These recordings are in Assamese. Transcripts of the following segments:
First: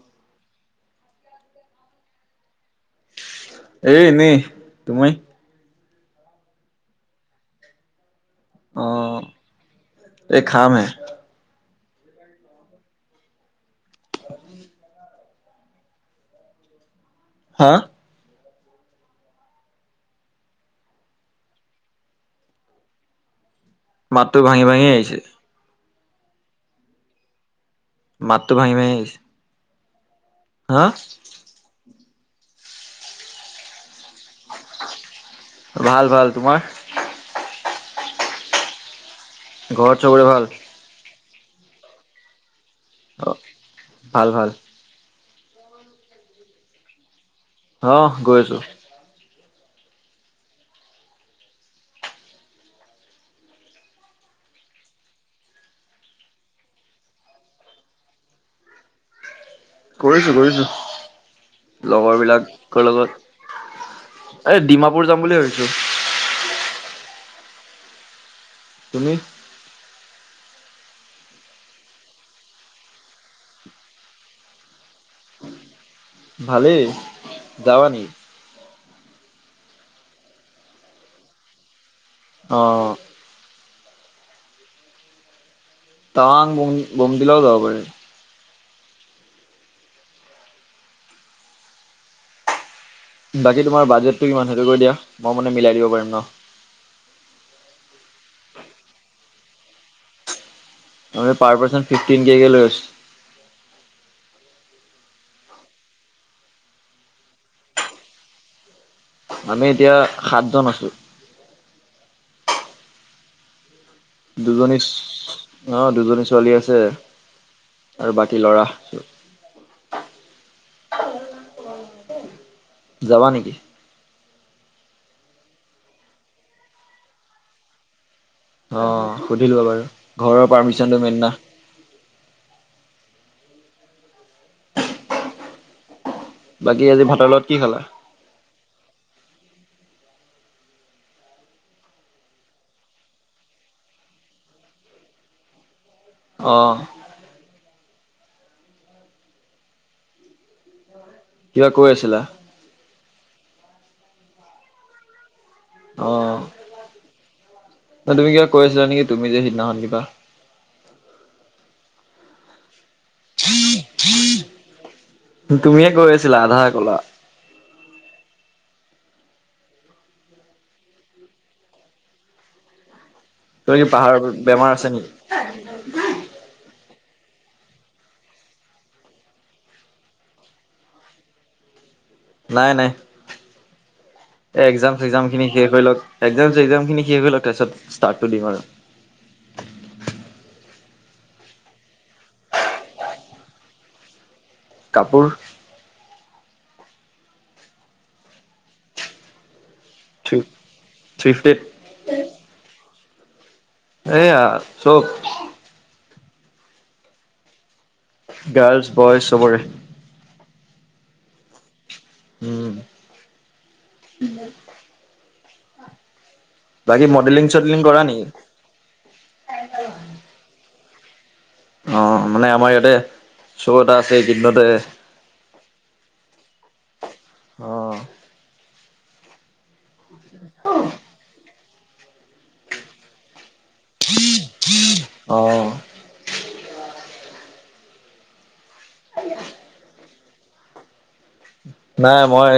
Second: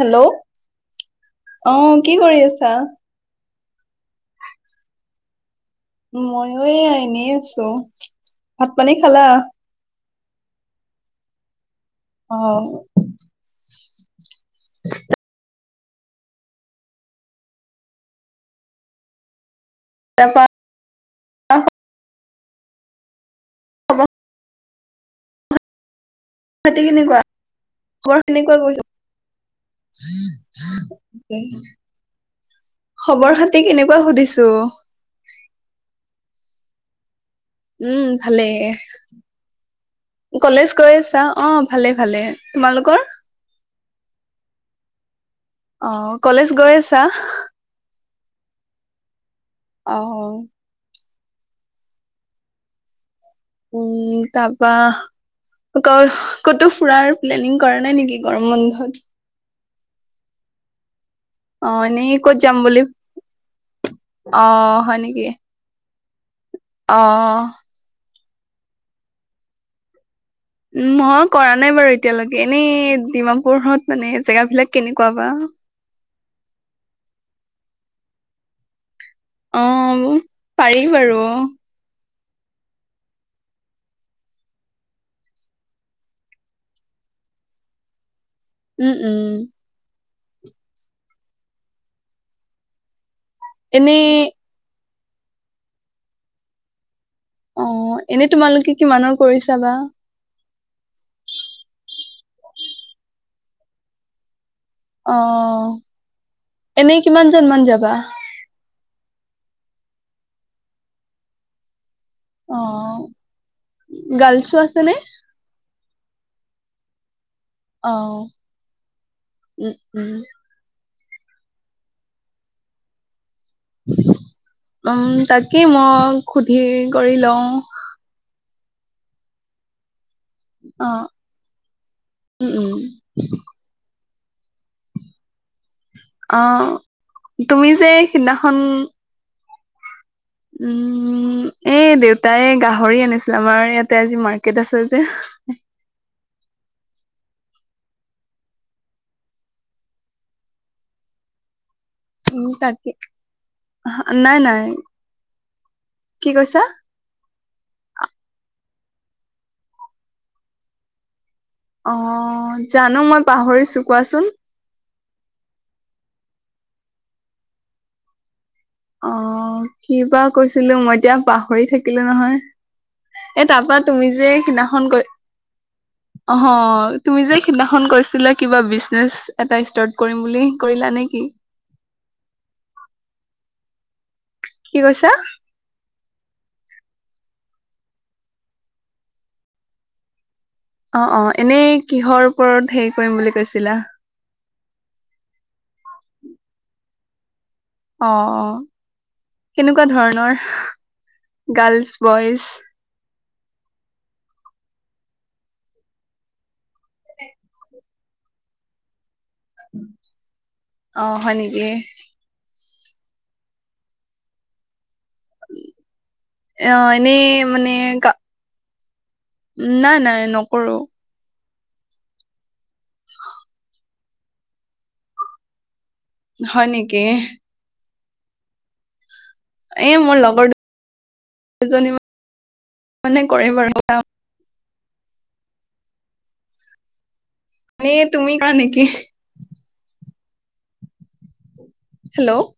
হেল্ল' অ কি কৰি আছা? এ এনে তুমি। মইয়ো এ এনেই আছো। ভাত অ পানী খালা? এই খাম হে। অ। হা। তাপা আ মাতটো ভাঙি ভাঙি আহিছে। বাকী কেনেকুৱা। খবৰ মাত টো কেনেকুৱা ভাগি গৈছে ভাগি আহিছে। হা খবৰ খাতি কেনেকুৱা সুধিছো? ভাল ভাল তোমাৰ। উম ভালেই। ঘৰত চবৰে ভাল। অ ভালে ভালে তোমালোকৰ। অ ভাল ভাল। অ কলেজ গৈ আছা। অ গৈ আছো। অ। উম তাৰপা। ক'তো ফুৰাৰ প্লেনিং কৰা নাই নেকি গৰম বন্ধত। কৰিছো কৰিছো। অ এনেই লগৰ ক'ত যাম বুলি বিলাকৰ অ লগত এই হয় ডিমাপুৰ নেকি যাম বুলি ভাবিছো। অ। তুমি। মই কৰা নাই বাৰু এতিয়ালৈকে এনেই ডিমাপুৰত মানে জেগাবিলাক কেনেকুৱা বা। [inaudible] ভালেই যাবা নি অ পাৰি বাৰু? অ টাৱাং বমদিলাও যাব পাৰিম উম উম বাকী তোমাৰ এনেই বাজেটটো কিমান সেইটো কৰি দিয়া মই মানে মিলাই দিব পাৰিম ন অ এনেই তোমালোকে কিমানৰ কৰিছা বা পাৰ পাৰ্চন ফিফটিন কে কে লৈ আছো অ এনেই কিমানজন মান যাবা আমি এতিয়া সাতজন আছো অ গাৰ্লছো দুজনী আছেনে? ছ- অ দুজনী ছোৱালী আছে আৰু অ', বাকী লৰা চব উম, উম, যাবা নেকি উম তাকেই মই সুধি কৰি লওঁ অ সুধিলোৱা বাৰু ঘৰৰ পাৰ্মিচনটো অ', মেইন ন উম, [unintelligible] অ বাকী আজি ভাতৰ লগত কি তুমি খালা? যে সিদিনাখন উম এই দেউতাই গাহৰি আনিছিল আমাৰ ইয়াতে আজি মাৰ্কেট আছে যে অ কিবা কৈ আছিলা উ তাকে নাই নাই অ কি কৈছা তুমি কিবা কৈ আছা নেকি তুমি যে সিদিনাখন কিবা অ জানো মই পাহৰিছো কোৱাচোন তুমিয়ে কৈ আছিলা আধা কলা অ কি বা কৈছিলো মই এতিয়া পাহৰি থাকিলো নহয় এ তাৰ পৰা কি তুমি পাহাৰ যে বেমাৰ আছে সেইদিনাখন নেকি? অ হ তুমি যে সিদিনাখন কৈছিলা কিবা বিজনেছ এটা ষ্টাৰ্ট কৰিম বুলি কৰিলা নে কি? নাই নাই। এ কি একজাম কৈছা চেকজাম খিনি শেষ হৈ লওঁক একজাম চেকজাম খিনি শেষ হৈল তাৰপিছত ষ্টাৰ্টটো দিম আৰু অ অ এনেই কিহৰ ওপৰত হেৰি কৰিম বুলি কৈছিলা কাপোৰ অ অ কেনেকুৱা কেনেকুৱা থ্ৰী ধৰণৰ ফিফটিত গাৰ্লছ বইজ এয়া চব [unintelligible] গাৰ্লছ বইজ চবৰে অ হয় নেকি উম অ বাকী এনেই মডেলিং মানে চডেলিং কৰা গা নেকি নাই নাই নকৰো অ মানে আমাৰ ইয়াতে চ 'এটা আছে এই কেইদিনতে হয় নেকি অ এ মোৰ লগ অ দুজনী মানে কৰে বাৰু। অ মানে তুমি কৰা নেকি [unintelligible] নাই হেল্ল' মই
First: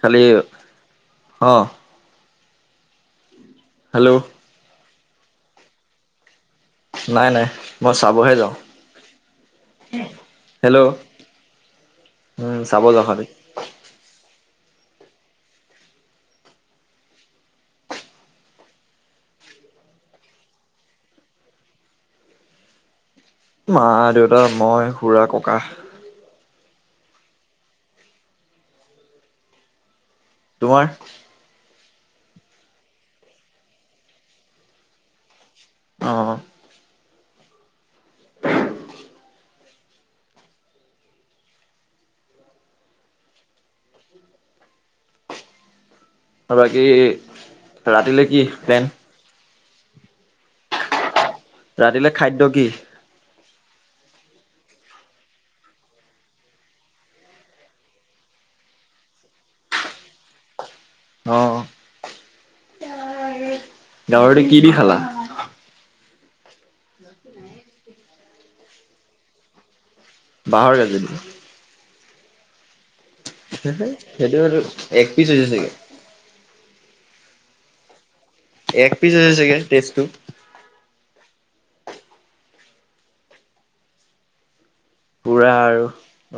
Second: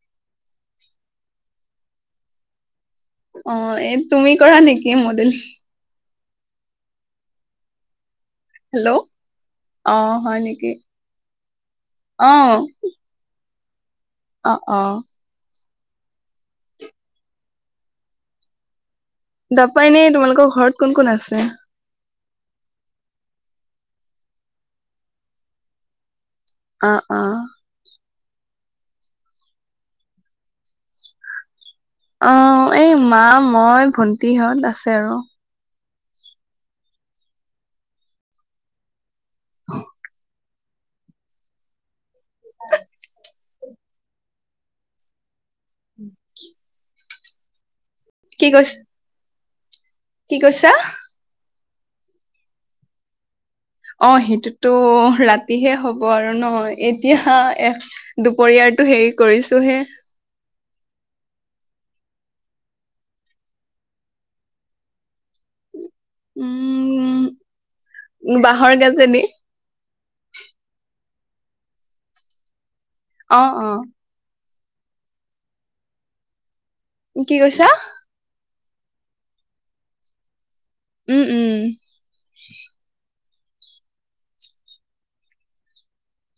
খালি অ অ এই হেল্ল' তুমি কৰা নেকি মডেলিং নাই নাই মই চাবহে যাওঁ হেল্ল' অ হয় নেকি হেল্ল অ প [unintelligible] অ অ তাপা এনেই তোমালোকৰ ঘৰত কোন কোন আছে? মা দেউতা, মই, খুৰা, ককা অ অ তোমাৰ? অ এই মা মই ভণ্টিহঁত আছে আৰু। অ অ উ [unintelligible] ত বাকী ৰাতিলে কি প্লেন? কি কৈছা? ৰাতিলে খাদ্য কি? অ সেইটোতো ৰাতিহে হব আৰু ন এতিয়া এ দুপৰীয়াৰ টো হেৰি কৰিছো হে। অ গাহৰিটো কি দি খালা? উম বাঁহৰ গাজেদি বাঁহৰ গাজে দি অ অ সেইটো সেটো এক পিচ হৈছে চাগে কি কৈছা? এক পিচ হৈছে চাগে তেজটো। উম উম পুৰা আৰু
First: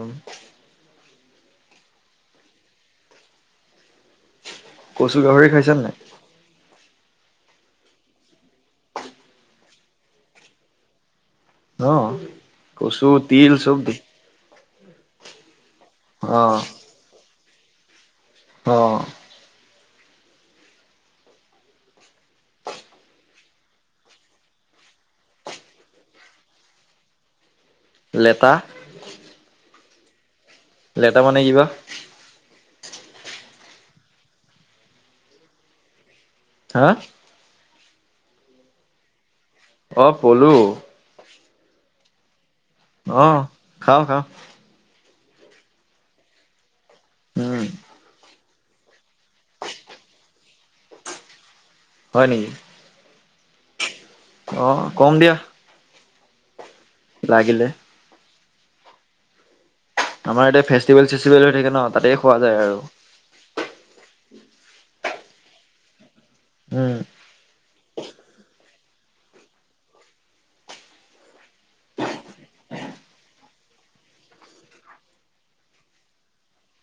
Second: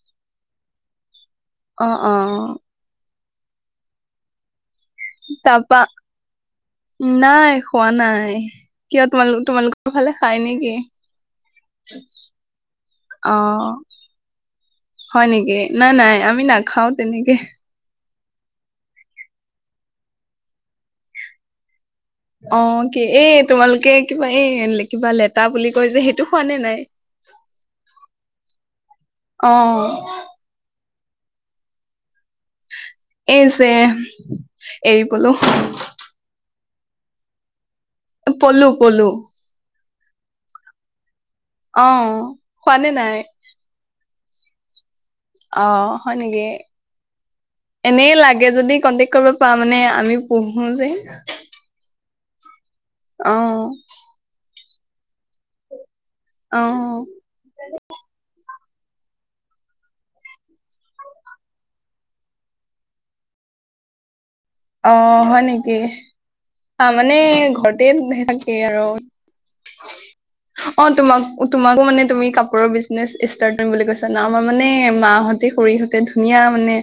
উম অ অ কচু গাহৰি তাৰপা খাইছানে নাই? নাই খোৱা নাই কিয় তোমালোক তোমালোকৰ ফালে খাই নেকি? অ কচু অ তিল চব দি হয় নেকি নাই নাই আমি অ', নাখাওঁ তেনেকে। অ অহ, কি এই তোমালোকে কিবা এই কিবা লেতা বুলি কৈ যে সেইটো খোৱা নে নাই? [inaudible] লেটা? অ লেটা মানে কিবা? এই যে এৰি পলো। হা? পলু - পলু। অহ, পলো। অহ অহ, খাওঁ - খাওঁ। অ, হয় নেকি উম, এনেই লাগে তে যদি কন্টেক কৰিব পা মানে আমি পঢ়ো যে। হয় নেকি? অ', অহ কম দিয়া। অ', লাগিলে। আমাৰ ইতিয়া ফেষ্টিভেল -চেষ্টিভেল হৈ থাকে ন'তাতেই খোৱা যায় আৰু। অহ, হয় নেকি? উম, তাৰমানে ঘৰতে [unintelligible] [inaudible] অহ, তোমাক তোমাকো মানে তুমি কাপোৰৰ বিজনেচ ষ্টাৰ্ট কৰিম বুলি কৈছা ন'আমাৰ মানে মাহত তে সৰিহতে ধুনীয়া মানে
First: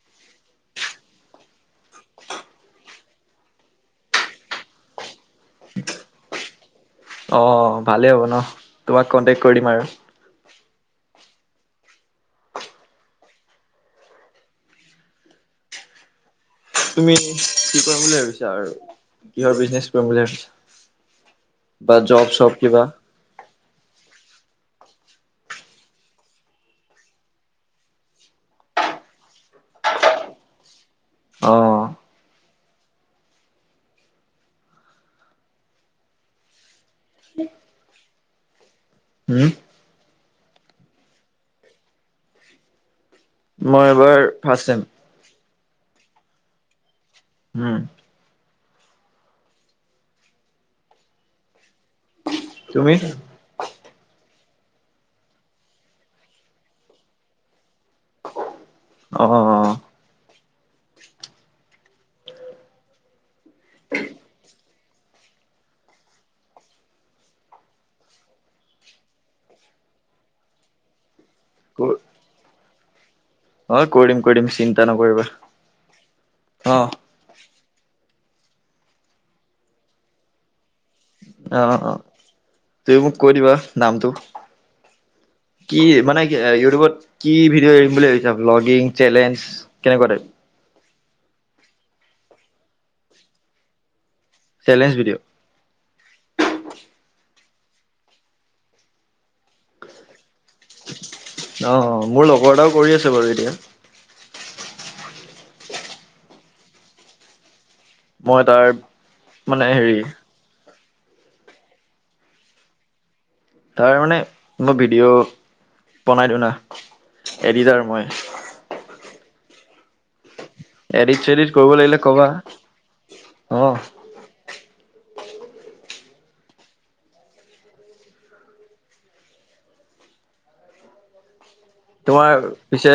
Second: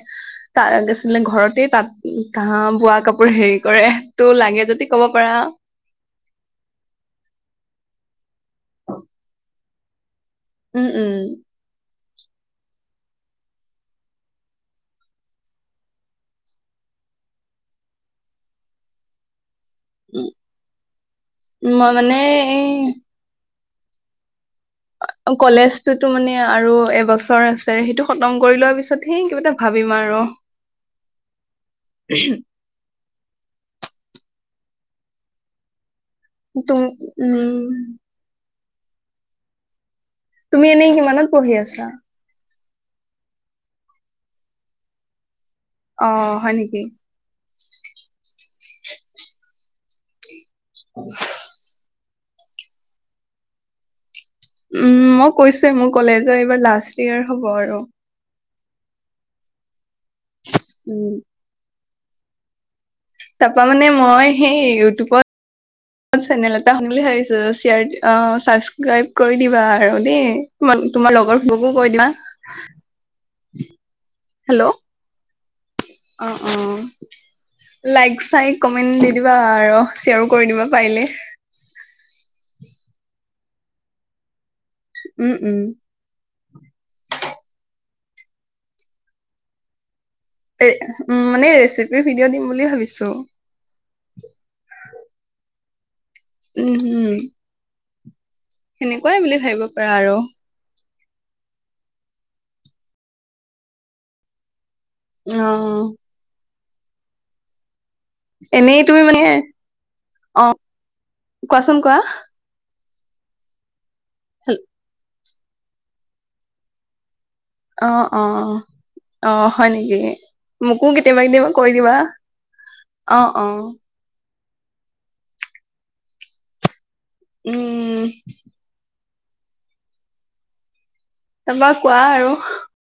তাত গ আছিলে ঘৰতে তাত ধাহ বোৱা কাপোৰ হেৰি কৰে তো লাগে যদি কব পাৰা অ', ভালেই হ'ব ন' তোমাক কন্টেক্ট কৰি দিম আৰু। উম উম তুমি কি কৰিম বুলি ভাবিছা আৰু কিহৰ উ বিজনেচ? মই [unintelligible] বা মানে জব চব কিবা? [inaudible] কলেজ টোতো মানে আৰু এবছৰ আছে, সেইটো খতম কৰি লোৱাৰ পিছতহে কিবা এটা ভাবিম আৰু। অ', [unintelligible] তুম - মি হম তুমি এনেই কিমানত পঢ়ি আছা? মই এবাৰ ফাষ্ট চেম। অহ, হয় নেকি? উম [inaudible] তুমি? উম, মই কৈছোৱে মোৰ কলেজৰ এইবাৰ লাষ্ট ইয়েৰ হ'ব আৰু। অহ উম। তাৰাপা মানে মই সেই ইউটিউবত চেনেল এটা খুলিম বুলি ভাবছো চাবক্ৰাইব কৰি দিবা আৰু দেই। তোমাৰ লগৰ বোৰকো কৈ দিবা। অ', কৰি দিম-কৰি দিম চিন্তা নকৰিবা। অহ - অহ অ লাইক লাইক চাইক কমেণ্ট দি দিবা আৰু শ্বেয়াৰো কৰি দিবা পাৰিলে। অ', তুমি মোক কৈ দিবা নামটো? উম, উম। কি মানে কি ইউটিউবত কি ভিডিঅ' এৰিম বুলি ভাবিছা? এ ব্লগিং, চেলেঞ্জ কেনেকোৱা টাইপৰ? উম, মানে ৰেচিপিৰ ভিডিঅ' দিম বুলি ভাবিছো। Challenge video? উম-হম। সেনেকোৱাই বুলি ভাবিব পাৰা আৰু। অ, মোৰ লগৰ এটাও কৰি আছে বাৰু এতিয়া। অ। মই তাৰ এনেই তুমি মানে, অ কোৱাচোন কোৱা? তাৰ মানে মই ভিডিঅ' বনাই দিওঁ ন? এডিটাৰ অ' মই। অ' অ, হয় নেকি? মোকো এডিট কেতিয়াবা চেডিট কেতিয়াবা কৰিব কৰি দিবা। লাগিলে কবা অ, অ উম। তাৰপা কোৱা আৰু তোমাৰ পিছে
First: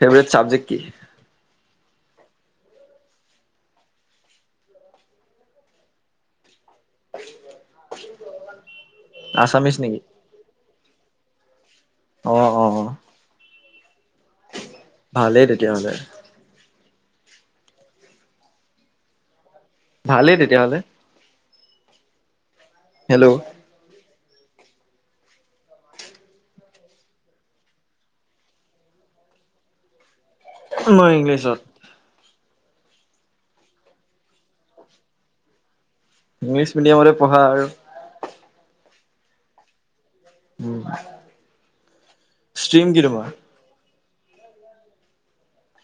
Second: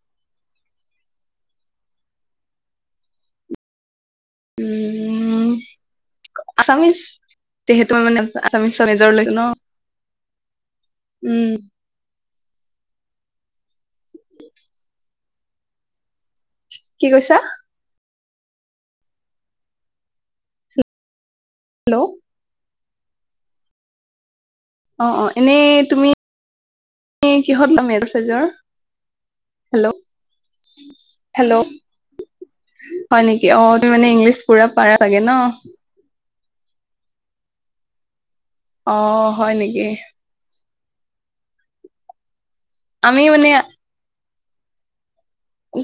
ফেভৰেট চাবজেক্ট কি? উম, আছামিজ যিহেতু মই মানে আছামিজ। নিজৰ লাগে ন, আছামিছ নেকি উম। অ, অ, অ। ভালেই তেতিয়া হ'লে। কি কৈছা? ভালেই তেতিয়াহলে হেল্ল' হেল্ল' অ অ, এনেই তুমি তুমি কিহত ললা মেজৰ-চেজৰ হেল্ল' মই ইংলিছত হেল্ল' হয় নেকি, অ তুমি মানে ইংলিছ পুৰা পাৰা চাগে ন। ইংলিছ মিডিয়ামতে পঢ়া আৰু অ, হয় নেকি? উমহ আ ষ্ট্ৰীম কি আমি লবা? মানে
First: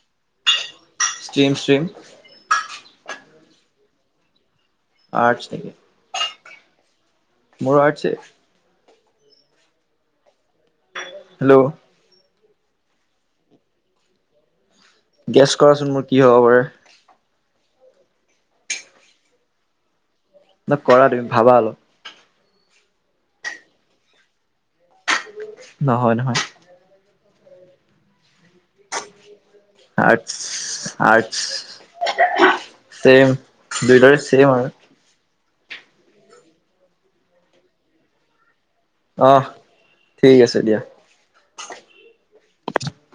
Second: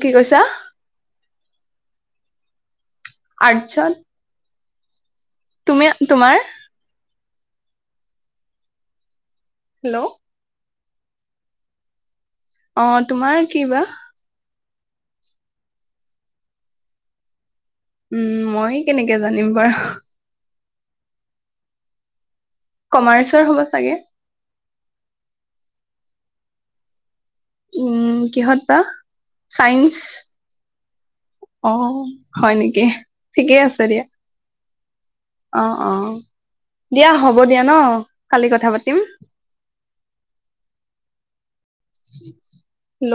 কি কৈছা ষ্ট্ৰীম ষ্ট্ৰীম আৰ্টচৰ আৰ্টছ নেকি তুমি আ তোমাৰ মোৰ আৰ্টচে। হেল্ল' হেল্ল' অ, তোমাৰ কি বা? গেছ কৰাচোন মোৰ কি হ'ব পাৰে? উম উ মই কেনেকে জানিম বাৰু হাহ ন কৰা তুমি ভাবা আলপ। কমাৰ্চৰ হ'ব চাগে নহয় নহয় ঠাক উম কিহত বা চাইন্স আৰ্টছ আৰ্টছ অ হয় নেকি ছেম ঠিকেই আছে দিয়া। দুইটাৰে ছেম আৰু অ অ, দিয়া হ'ব দিয়া ন কালি কথা পাতি অহ, ঠিক আছে দিয়া। ঝিঝি ঝিঝি হেল্ল'